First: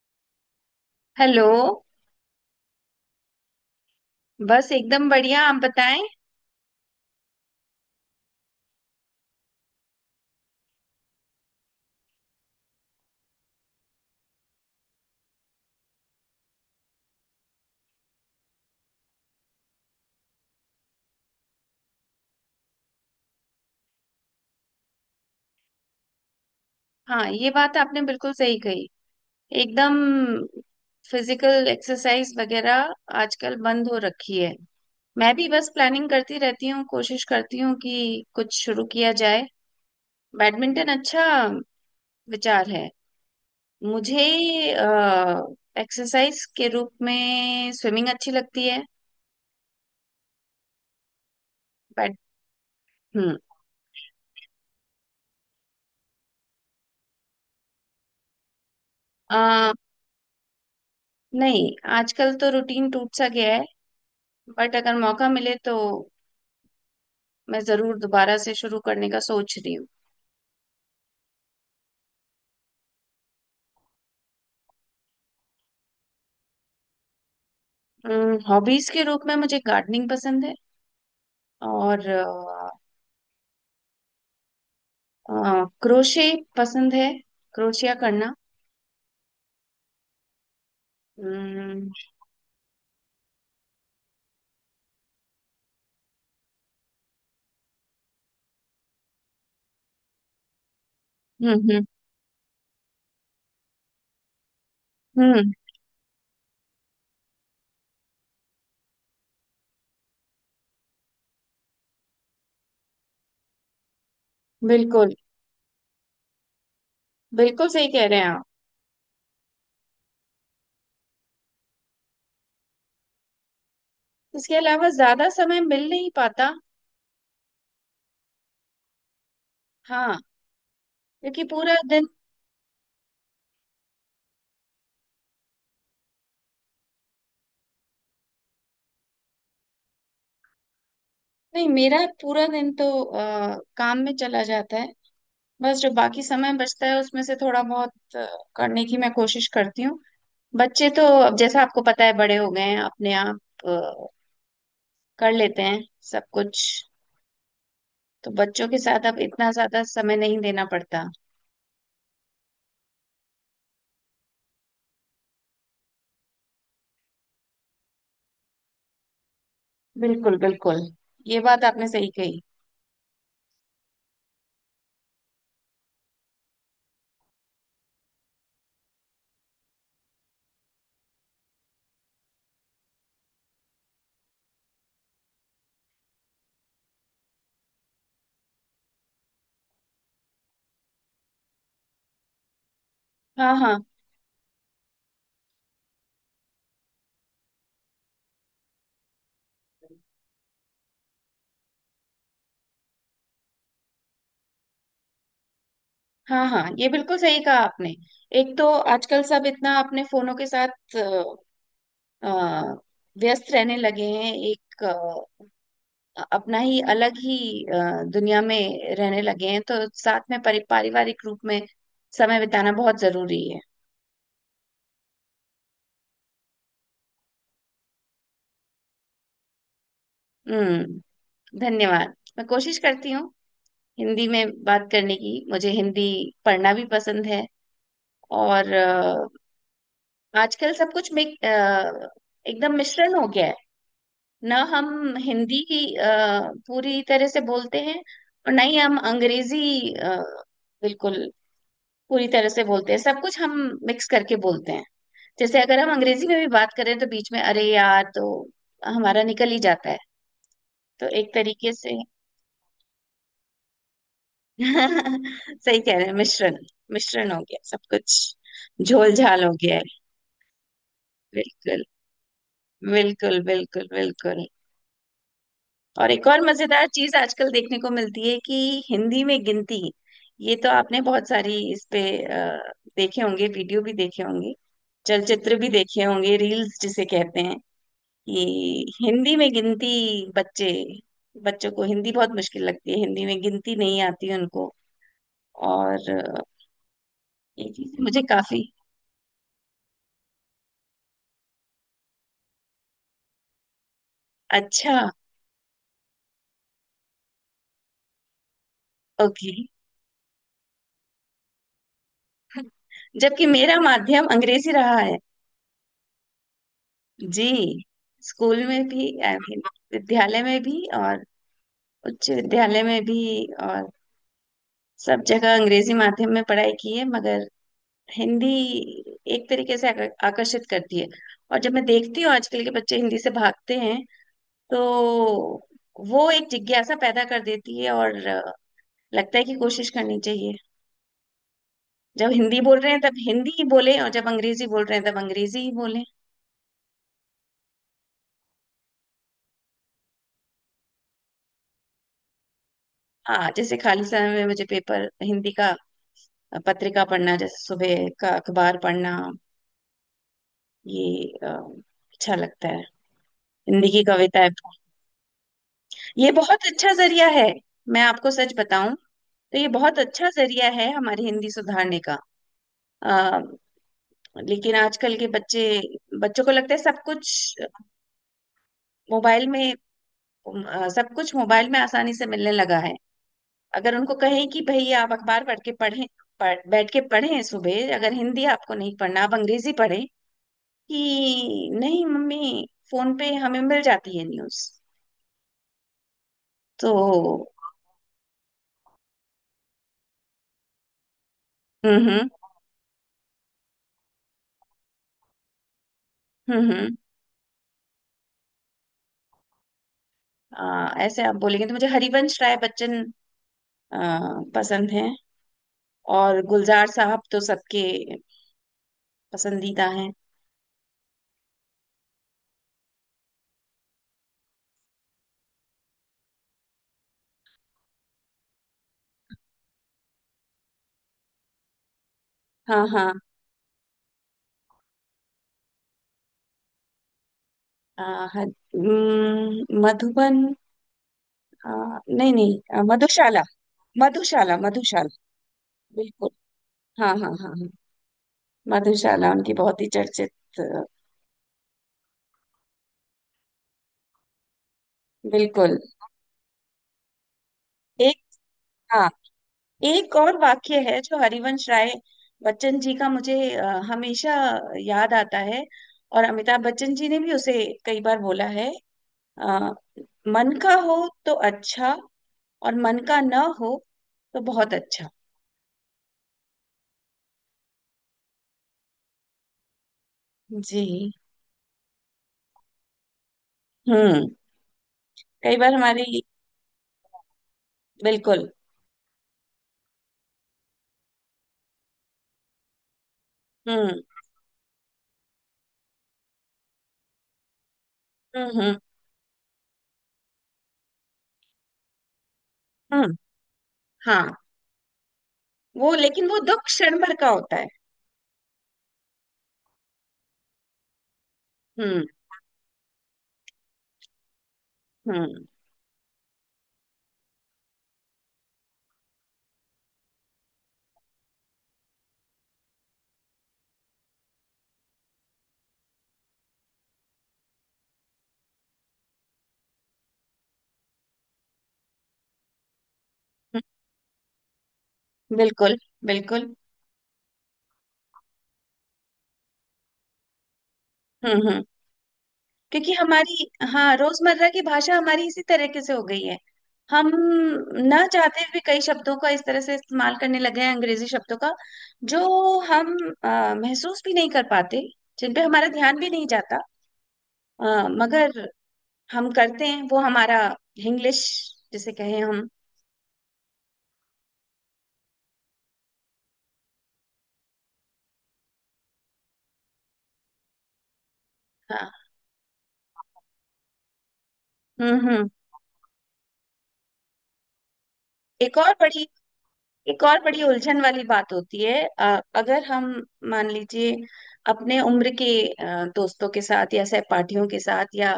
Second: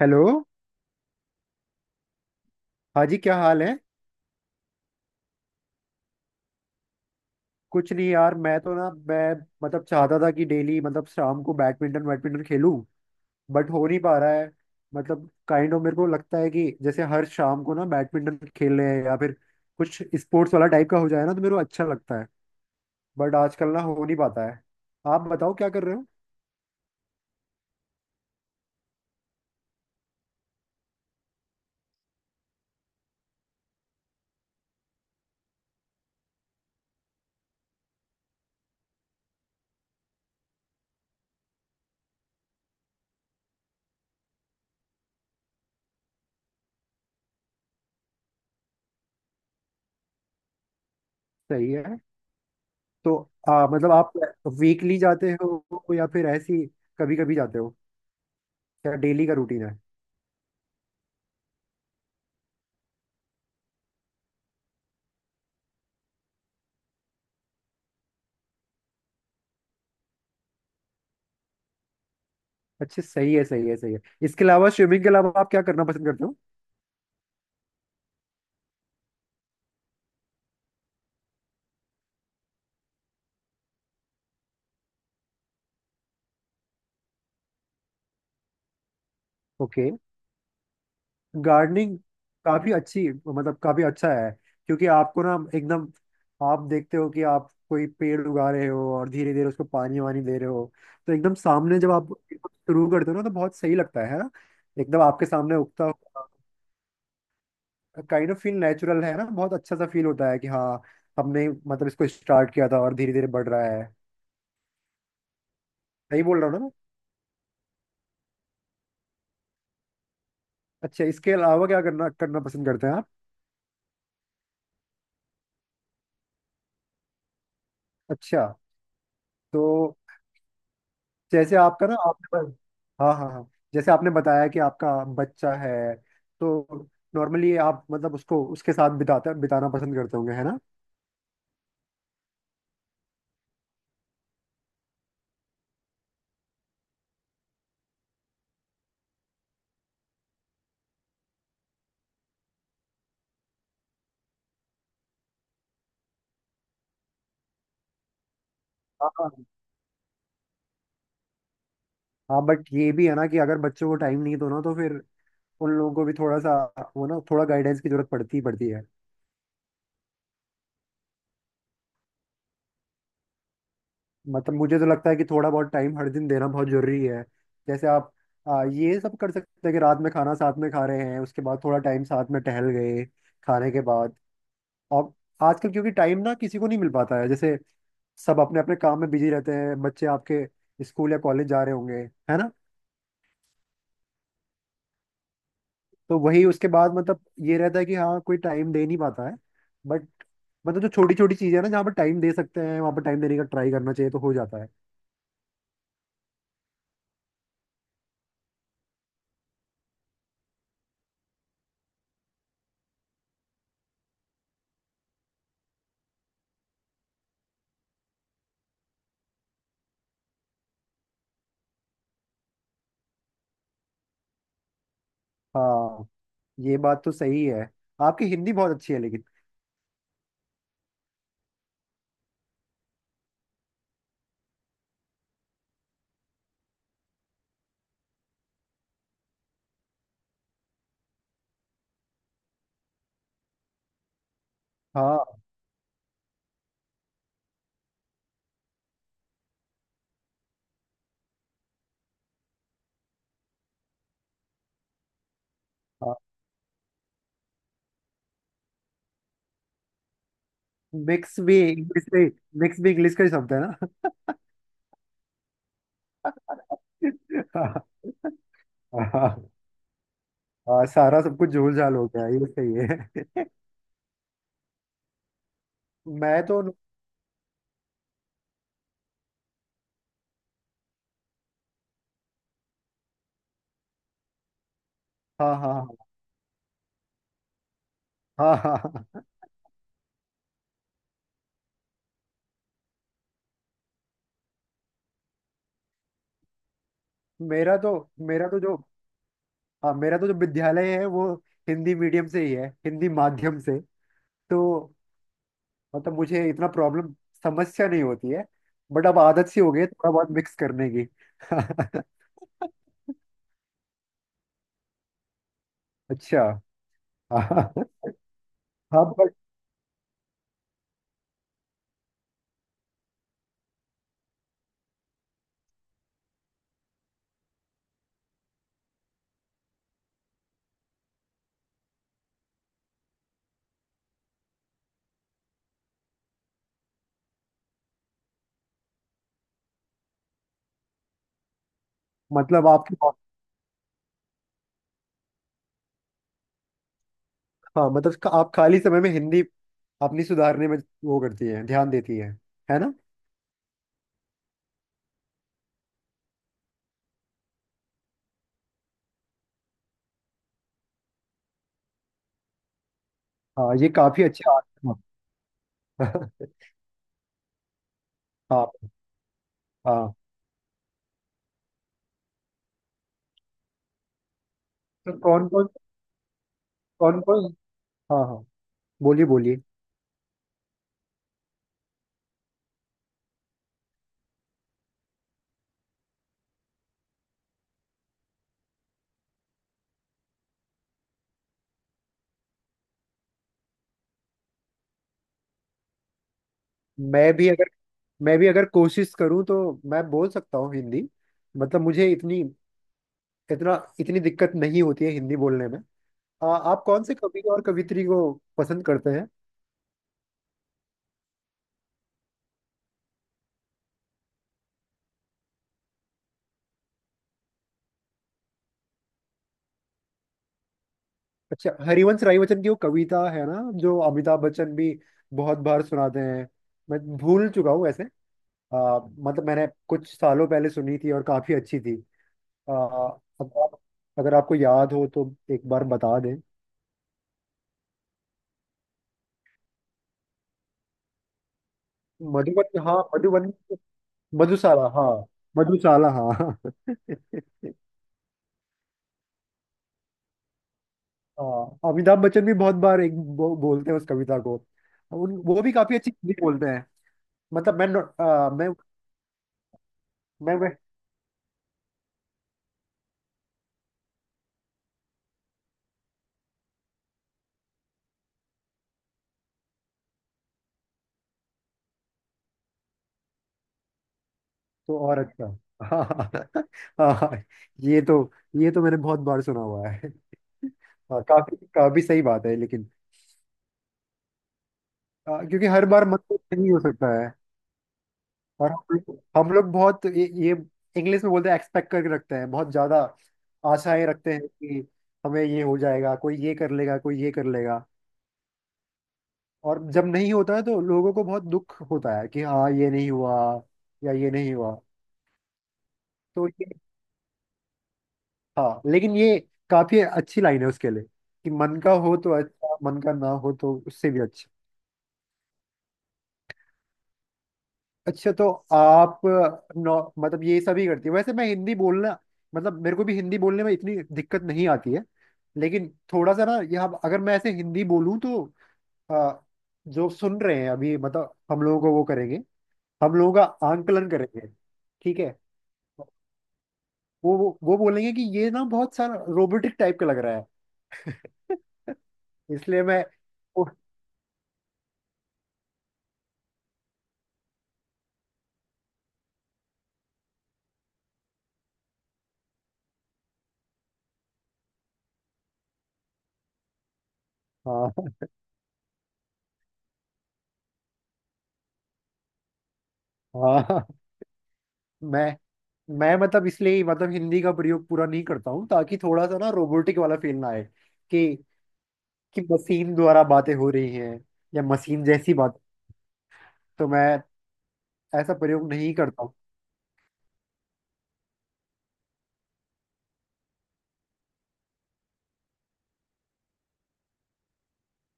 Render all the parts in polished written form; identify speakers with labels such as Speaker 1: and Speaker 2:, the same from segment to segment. Speaker 1: Hello.
Speaker 2: Hello.
Speaker 1: हाँ जी, क्या हाल है?
Speaker 2: बस एकदम बढ़िया, आप बताएं।
Speaker 1: कुछ नहीं यार, मैं तो ना मैं मतलब चाहता था कि डेली मतलब शाम को बैडमिंटन बैडमिंटन खेलूं। बट हो नहीं पा रहा है। मतलब काइंड ऑफ मेरे को लगता है कि जैसे हर शाम को ना बैडमिंटन खेल रहे हैं या फिर कुछ स्पोर्ट्स वाला टाइप का हो जाए ना तो मेरे को अच्छा लगता है। बट आजकल ना हो नहीं पाता है। आप बताओ, क्या कर रहे हो?
Speaker 2: हाँ, ये बात आपने बिल्कुल सही कही। एकदम। फिजिकल एक्सरसाइज वगैरह आजकल बंद हो रखी है। मैं भी बस प्लानिंग करती रहती हूँ, कोशिश करती हूँ कि कुछ शुरू किया जाए। बैडमिंटन अच्छा विचार है। मुझे एक्सरसाइज के रूप में स्विमिंग अच्छी लगती है,
Speaker 1: सही है।
Speaker 2: बट।
Speaker 1: तो
Speaker 2: हम्म।
Speaker 1: मतलब आप वीकली जाते हो या फिर ऐसी कभी कभी जाते हो? क्या डेली का रूटीन
Speaker 2: अ,
Speaker 1: है?
Speaker 2: नहीं, आजकल तो रूटीन टूट सा गया है। बट अगर मौका मिले तो मैं जरूर दोबारा से शुरू करने का सोच रही
Speaker 1: अच्छा, सही है, सही है, सही है। इसके अलावा, स्विमिंग के अलावा आप क्या करना पसंद करते हो?
Speaker 2: हूँ। हॉबीज के रूप में मुझे गार्डनिंग पसंद है। और क्रोशे पसंद है, क्रोशिया करना।
Speaker 1: ओके।
Speaker 2: हम्म
Speaker 1: गार्डनिंग काफी अच्छी, मतलब काफी अच्छा है। क्योंकि आपको ना एकदम आप देखते हो कि आप कोई पेड़ उगा रहे हो और धीरे धीरे उसको पानी वानी दे रहे हो, तो एकदम
Speaker 2: हम्म।
Speaker 1: सामने जब आप शुरू करते हो ना तो बहुत सही लगता है ना? एकदम आपके
Speaker 2: हम्म,
Speaker 1: सामने उगता हुआ। काइंड ऑफ फील नेचुरल है ना, बहुत अच्छा सा फील होता है कि हाँ, हमने मतलब इसको स्टार्ट किया था और धीरे धीरे बढ़ रहा है।
Speaker 2: बिल्कुल।
Speaker 1: सही बोल रहा हूँ ना मैं?
Speaker 2: बिल्कुल सही कह रहे हैं आप।
Speaker 1: अच्छा, इसके अलावा क्या करना करना पसंद करते हैं आप?
Speaker 2: इसके अलावा ज्यादा समय मिल नहीं पाता।
Speaker 1: अच्छा। तो
Speaker 2: हाँ, क्योंकि
Speaker 1: जैसे
Speaker 2: पूरा
Speaker 1: आपका ना
Speaker 2: दिन।
Speaker 1: आपने हाँ हाँ हाँ। जैसे आपने बताया कि आपका बच्चा है, तो नॉर्मली आप मतलब उसको उसके साथ बिताते बिताना पसंद करते होंगे, है ना?
Speaker 2: नहीं, मेरा पूरा दिन तो काम में चला जाता है। बस जो बाकी समय बचता है उसमें से थोड़ा बहुत करने की मैं कोशिश करती हूँ। बच्चे तो अब जैसा आपको पता है बड़े हो गए हैं, अपने आप अ, कर लेते हैं सब कुछ। तो बच्चों के साथ अब
Speaker 1: हाँ
Speaker 2: इतना ज्यादा समय नहीं देना पड़ता।
Speaker 1: हाँ, बट ये भी है ना कि अगर बच्चों को टाइम नहीं दो ना तो फिर उन लोगों को भी थोड़ा सा वो ना थोड़ा गाइडेंस की जरूरत पड़ती ही पड़ती है।
Speaker 2: बिल्कुल बिल्कुल, ये बात आपने सही कही।
Speaker 1: मतलब मुझे तो लगता है कि थोड़ा बहुत टाइम हर दिन देना बहुत जरूरी है। जैसे आप ये सब कर सकते हैं कि रात में खाना साथ में खा रहे हैं, उसके बाद थोड़ा टाइम साथ में टहल गए खाने के बाद। और आजकल क्योंकि टाइम ना किसी को नहीं मिल पाता है, जैसे सब अपने अपने काम में बिजी रहते हैं, बच्चे आपके स्कूल या कॉलेज जा रहे होंगे, है ना?
Speaker 2: हाँ हाँ
Speaker 1: तो वही उसके बाद मतलब ये रहता है कि हाँ, कोई टाइम दे नहीं पाता है। बट मतलब जो छोटी छोटी चीजें हैं ना जहाँ पर टाइम दे सकते हैं वहाँ पर टाइम देने का ट्राई करना चाहिए, तो हो जाता है।
Speaker 2: हाँ हाँ, ये बिल्कुल सही कहा आपने। एक तो आजकल सब इतना अपने फोनों के साथ अ, व्यस्त रहने लगे हैं। एक अपना ही अलग ही अ, दुनिया में रहने लगे हैं। तो साथ में परि पारिवारिक रूप में समय बिताना बहुत जरूरी है।
Speaker 1: हाँ, ये बात तो सही है। आपकी हिंदी बहुत अच्छी है लेकिन।
Speaker 2: हम्म। धन्यवाद, मैं कोशिश करती हूँ हिंदी में बात करने की। मुझे हिंदी पढ़ना भी पसंद है। और आजकल सब कुछ में एकदम मिश्रण हो गया है। ना हम
Speaker 1: हाँ
Speaker 2: हिंदी पूरी तरह से बोलते हैं और ना ही हम अंग्रेजी बिल्कुल पूरी तरह से बोलते हैं। सब कुछ हम मिक्स करके बोलते हैं। जैसे अगर हम
Speaker 1: हाँ,
Speaker 2: अंग्रेजी में भी बात करें तो बीच में अरे यार तो हमारा निकल ही जाता है। तो एक
Speaker 1: मिक्स भी
Speaker 2: तरीके से
Speaker 1: इंग्लिश में मिक्स भी इंग्लिश का ही शब्द है ना?
Speaker 2: सही कह रहे हैं, मिश्रण। मिश्रण हो गया सब
Speaker 1: हाँ।
Speaker 2: कुछ। झोल
Speaker 1: हाँ,
Speaker 2: झाल हो गया है।
Speaker 1: हाँ, सारा सब कुछ झोल
Speaker 2: बिल्कुल
Speaker 1: झाल हो गया, ये सही
Speaker 2: बिल्कुल
Speaker 1: है।
Speaker 2: बिल्कुल बिल्कुल। और एक और
Speaker 1: मैं तो।
Speaker 2: मजेदार चीज आजकल देखने को मिलती है कि हिंदी में गिनती। ये तो आपने बहुत सारी इस पे देखे होंगे, वीडियो भी देखे होंगे,
Speaker 1: हाँ
Speaker 2: चलचित्र भी
Speaker 1: हाँ हाँ
Speaker 2: देखे होंगे, रील्स जिसे कहते हैं,
Speaker 1: हाँ हाँ
Speaker 2: कि
Speaker 1: हाँ। हाँ।
Speaker 2: हिंदी में गिनती बच्चे बच्चों को हिंदी बहुत मुश्किल लगती है। हिंदी में गिनती नहीं आती उनको। और ये
Speaker 1: मेरा
Speaker 2: चीज
Speaker 1: तो
Speaker 2: मुझे
Speaker 1: मेरा तो
Speaker 2: काफी
Speaker 1: जो हाँ, मेरा तो जो विद्यालय है वो हिंदी मीडियम से ही है, हिंदी माध्यम से। तो
Speaker 2: अच्छा।
Speaker 1: मतलब मुझे इतना प्रॉब्लम समस्या नहीं होती है। बट अब आदत
Speaker 2: ओके।
Speaker 1: सी हो गई है थोड़ा बहुत मिक्स करने की।
Speaker 2: जबकि मेरा माध्यम अंग्रेजी रहा है
Speaker 1: अच्छा।
Speaker 2: जी।
Speaker 1: हाँ
Speaker 2: स्कूल में
Speaker 1: हाँ,
Speaker 2: भी,
Speaker 1: but
Speaker 2: आई मीन, विद्यालय में भी और उच्च विद्यालय में भी। और सब जगह अंग्रेजी माध्यम में पढ़ाई की है, मगर हिंदी एक तरीके से आकर्षित करती है। और जब मैं देखती हूँ आजकल के बच्चे हिंदी से भागते हैं, तो वो एक जिज्ञासा पैदा कर देती है। और लगता है कि कोशिश करनी चाहिए। जब हिंदी
Speaker 1: मतलब
Speaker 2: बोल रहे
Speaker 1: आपकी
Speaker 2: हैं तब हिंदी ही बोले, और जब अंग्रेजी बोल रहे हैं तब अंग्रेजी ही बोले।
Speaker 1: हाँ, आप खाली समय में हिंदी अपनी सुधारने में वो करती है, ध्यान देती है ना?
Speaker 2: हाँ, जैसे खाली समय में मुझे पेपर हिंदी का, पत्रिका पढ़ना, जैसे सुबह का अखबार पढ़ना, ये अ, अच्छा लगता है।
Speaker 1: हाँ,
Speaker 2: हिंदी
Speaker 1: ये
Speaker 2: की
Speaker 1: काफी
Speaker 2: कविताएं
Speaker 1: अच्छा। हाँ।
Speaker 2: ये बहुत अच्छा जरिया है। मैं आपको सच
Speaker 1: हाँ।
Speaker 2: बताऊं तो ये बहुत
Speaker 1: हाँ।
Speaker 2: अच्छा जरिया है हमारी हिंदी सुधारने का। आ, लेकिन
Speaker 1: तो
Speaker 2: आजकल के
Speaker 1: कौन
Speaker 2: बच्चे,
Speaker 1: कौन,
Speaker 2: बच्चों को लगता है सब
Speaker 1: कौन
Speaker 2: कुछ
Speaker 1: कौन, हाँ हाँ, बोलिए
Speaker 2: मोबाइल
Speaker 1: बोलिए।
Speaker 2: में सब कुछ मोबाइल में आसानी से मिलने लगा है। अगर उनको कहें कि भैया आप अखबार पढ़ के पढ़ें, बैठ के पढ़ें सुबह, अगर हिंदी आपको नहीं पढ़ना आप अंग्रेजी पढ़ें, कि नहीं मम्मी, फोन पे हमें मिल जाती है न्यूज।
Speaker 1: मैं भी
Speaker 2: तो
Speaker 1: अगर मैं भी अगर कोशिश करूँ तो मैं बोल सकता हूँ हिंदी। मतलब मुझे
Speaker 2: हम्म।
Speaker 1: इतना इतनी दिक्कत नहीं होती है हिंदी बोलने में।
Speaker 2: हम्म
Speaker 1: आप
Speaker 2: हम्म,
Speaker 1: कौन से कवि और कवित्री को पसंद करते हैं?
Speaker 2: ऐसे आप बोलेंगे तो मुझे हरिवंश राय बच्चन आ, पसंद है। और गुलजार साहब तो सबके पसंदीदा हैं।
Speaker 1: अच्छा, हरिवंश राय बच्चन की वो कविता है ना जो अमिताभ बच्चन भी बहुत बार सुनाते हैं। मैं भूल चुका हूँ वैसे। मतलब मैंने कुछ सालों पहले सुनी थी और काफी अच्छी थी। आ,
Speaker 2: हाँ हाँ।
Speaker 1: अगर आप अगर आपको याद हो तो एक बार बता दें।
Speaker 2: आ, हर- मधुबन, आ, नहीं नहीं,
Speaker 1: मधुबन, हाँ
Speaker 2: मधुशाला।
Speaker 1: मधुबन।
Speaker 2: मधुशाला
Speaker 1: मधुशाला, हाँ
Speaker 2: मधुशाला।
Speaker 1: मधुशाला,
Speaker 2: बिल्कुल।
Speaker 1: हाँ।
Speaker 2: हाँ हाँ हाँ हाँ, मधुशाला उनकी बहुत ही चर्चित। आ,
Speaker 1: हाँ, अमिताभ बच्चन भी बहुत बार बोलते हैं उस कविता को। उन वो भी
Speaker 2: बिल्कुल।
Speaker 1: काफी अच्छी हिंदी बोलते हैं। मतलब
Speaker 2: एक,
Speaker 1: मैं
Speaker 2: हाँ, एक और
Speaker 1: मैं मैं
Speaker 2: वाक्य है जो हरिवंश राय बच्चन जी का मुझे हमेशा याद आता है। और अमिताभ बच्चन जी ने भी उसे कई बार बोला है। अ, मन का हो तो अच्छा, और मन का ना हो तो बहुत
Speaker 1: तो
Speaker 2: अच्छा।
Speaker 1: और अच्छा। हाँ हाँ हाँ, ये तो ये तो मैंने बहुत बार सुना हुआ है।
Speaker 2: जी।
Speaker 1: हाँ, काफी काफी सही बात है लेकिन।
Speaker 2: हम्म। कई
Speaker 1: क्योंकि
Speaker 2: बार
Speaker 1: हर
Speaker 2: हमारी
Speaker 1: बार मत तो नहीं हो सकता।
Speaker 2: बिल्कुल।
Speaker 1: और हम लोग बहुत ये इंग्लिश में बोलते हैं, एक्सपेक्ट करके रखते हैं, बहुत ज्यादा
Speaker 2: हम्म
Speaker 1: आशाएं रखते हैं कि हमें ये हो जाएगा, कोई ये कर लेगा, कोई ये कर लेगा।
Speaker 2: हम्म।
Speaker 1: और जब नहीं होता है तो लोगों को बहुत दुख होता है कि हाँ, ये नहीं
Speaker 2: हम्म।
Speaker 1: हुआ या ये
Speaker 2: हाँ,
Speaker 1: नहीं हुआ।
Speaker 2: वो लेकिन वो
Speaker 1: तो
Speaker 2: दुख
Speaker 1: ये
Speaker 2: क्षण भर का होता है।
Speaker 1: हाँ, लेकिन ये काफी अच्छी लाइन है उसके लिए, कि मन का
Speaker 2: हम्म
Speaker 1: हो तो अच्छा, मन का ना हो तो उससे भी अच्छा।
Speaker 2: हम्म।
Speaker 1: अच्छा, तो आप मतलब ये सभी करती है वैसे। मैं हिंदी बोलना मतलब मेरे को भी हिंदी बोलने में इतनी दिक्कत नहीं आती है, लेकिन थोड़ा सा ना यहाँ अगर मैं ऐसे हिंदी बोलूँ तो आ, जो सुन रहे हैं अभी मतलब हम लोगों को वो करेंगे, हम लोगों का
Speaker 2: हम्म,
Speaker 1: आंकलन करेंगे। ठीक है?
Speaker 2: बिल्कुल बिल्कुल।
Speaker 1: वो बोलेंगे कि ये ना बहुत सारा रोबोटिक टाइप का लग रहा है।
Speaker 2: हम्म।
Speaker 1: इसलिए
Speaker 2: क्योंकि
Speaker 1: मैं
Speaker 2: हमारी,
Speaker 1: ओ,
Speaker 2: हाँ, रोजमर्रा की भाषा हमारी इसी तरीके से हो गई है। हम ना चाहते हुए कई शब्दों का इस तरह से इस्तेमाल करने लगे हैं, अंग्रेजी शब्दों का, जो हम अ, महसूस भी नहीं कर पाते, जिन पे हमारा ध्यान भी नहीं जाता।
Speaker 1: हाँ
Speaker 2: मगर हम करते हैं, वो हमारा इंग्लिश जिसे कहें हम।
Speaker 1: हाँ, मैं मैं मतलब इसलिए ही मतलब हिंदी का प्रयोग पूरा नहीं करता हूँ ताकि थोड़ा सा ना रोबोटिक वाला फील ना आए, कि
Speaker 2: हाँ।
Speaker 1: कि मशीन द्वारा बातें हो रही हैं या मशीन
Speaker 2: हम्म।
Speaker 1: जैसी बात। तो मैं ऐसा
Speaker 2: एक
Speaker 1: प्रयोग
Speaker 2: और
Speaker 1: नहीं
Speaker 2: बड़ी,
Speaker 1: करता हूँ।
Speaker 2: एक और बड़ी उलझन वाली बात होती है अगर हम, मान लीजिए, अपने उम्र के दोस्तों के साथ या सहपाठियों के साथ या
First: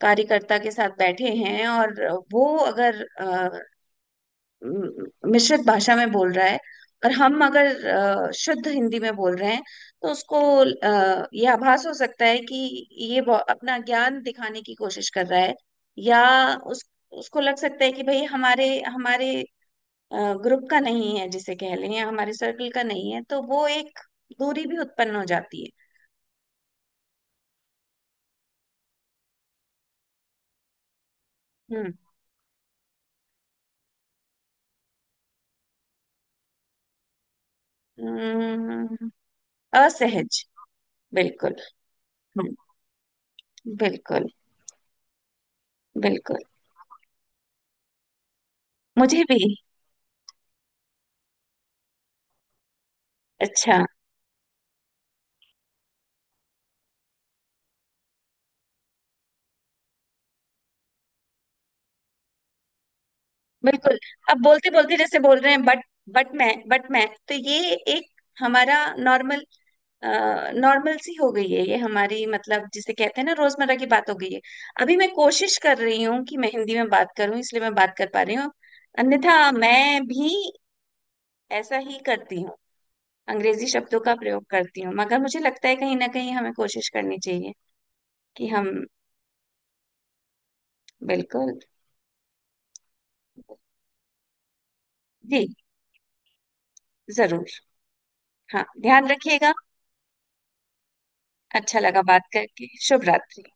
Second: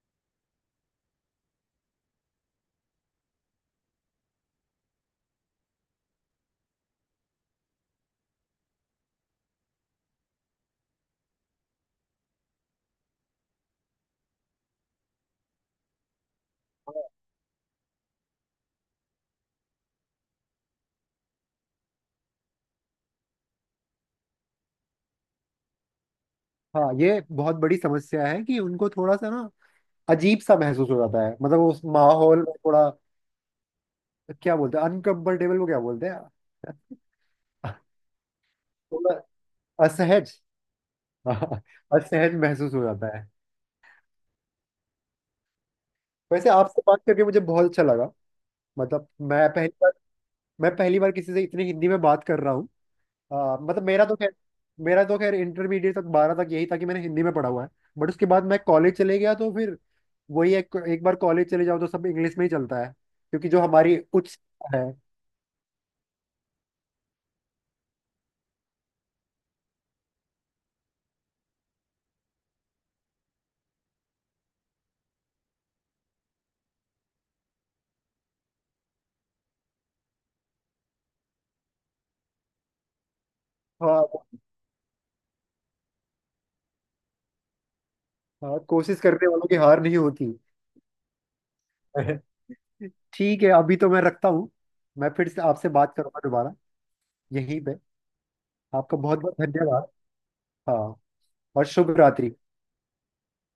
Speaker 2: कार्यकर्ता के साथ बैठे हैं, और वो अगर म- मिश्रित भाषा में बोल रहा है, और हम अगर शुद्ध हिंदी में बोल रहे हैं, तो उसको यह आभास हो सकता है कि ये अपना ज्ञान दिखाने की कोशिश कर रहा है, या उस उसको लग सकता है कि भाई हमारे हमारे ग्रुप का नहीं है जिसे कह लें, या हमारे सर्कल का नहीं है, तो वो एक दूरी भी उत्पन्न हो जाती है।
Speaker 1: हाँ, ये बहुत बड़ी समस्या है कि उनको थोड़ा सा ना अजीब सा महसूस हो जाता है, मतलब उस
Speaker 2: हम्म
Speaker 1: माहौल में थोड़ा। क्या बोलते हैं, अनकंफर्टेबल को क्या बोलते हैं?
Speaker 2: हम्म,
Speaker 1: थोड़ा असहज।
Speaker 2: असहज। बिल्कुल।
Speaker 1: हाँ, असहज
Speaker 2: हम्म,
Speaker 1: महसूस हो जाता है।
Speaker 2: बिल्कुल बिल्कुल।
Speaker 1: वैसे आपसे बात करके मुझे बहुत अच्छा लगा। मतलब
Speaker 2: मुझे
Speaker 1: मैं
Speaker 2: भी
Speaker 1: पहली बार मैं पहली बार किसी से इतनी हिंदी में बात कर रहा हूँ।
Speaker 2: अच्छा।
Speaker 1: मतलब मेरा तो खैर इंटरमीडिएट तक 12 तक यही था कि मैंने हिंदी में पढ़ा हुआ है। बट उसके बाद मैं कॉलेज चले गया, तो फिर वही एक बार कॉलेज चले जाओ तो सब इंग्लिश में ही चलता है, क्योंकि जो
Speaker 2: बिल्कुल।
Speaker 1: हमारी उच्च
Speaker 2: अब बोलते
Speaker 1: शिक्षा है।
Speaker 2: बोलते जैसे बोल रहे हैं बट, बट मैं तो, ये एक हमारा नॉर्मल, नॉर्मल सी हो गई है ये हमारी, मतलब जिसे कहते हैं ना रोजमर्रा की बात हो गई है। अभी मैं कोशिश कर रही हूँ कि मैं हिंदी में बात करूं, इसलिए मैं बात कर पा रही हूँ। अन्यथा मैं भी ऐसा ही करती हूँ, अंग्रेजी शब्दों
Speaker 1: हाँ
Speaker 2: का प्रयोग करती हूँ, मगर मुझे लगता है कहीं ना कहीं हमें कोशिश करनी चाहिए कि
Speaker 1: हाँ,
Speaker 2: हम,
Speaker 1: कोशिश करने वालों की हार नहीं होती।
Speaker 2: बिल्कुल।
Speaker 1: ठीक है, अभी तो मैं रखता हूँ। मैं फिर से
Speaker 2: जी,
Speaker 1: आपसे बात करूंगा दोबारा,
Speaker 2: जरूर।
Speaker 1: यहीं पे।
Speaker 2: हाँ,
Speaker 1: आपका
Speaker 2: ध्यान
Speaker 1: बहुत बहुत
Speaker 2: रखिएगा।
Speaker 1: धन्यवाद। हाँ, और
Speaker 2: अच्छा
Speaker 1: शुभ
Speaker 2: लगा बात
Speaker 1: रात्रि।
Speaker 2: करके। शुभ रात्रि।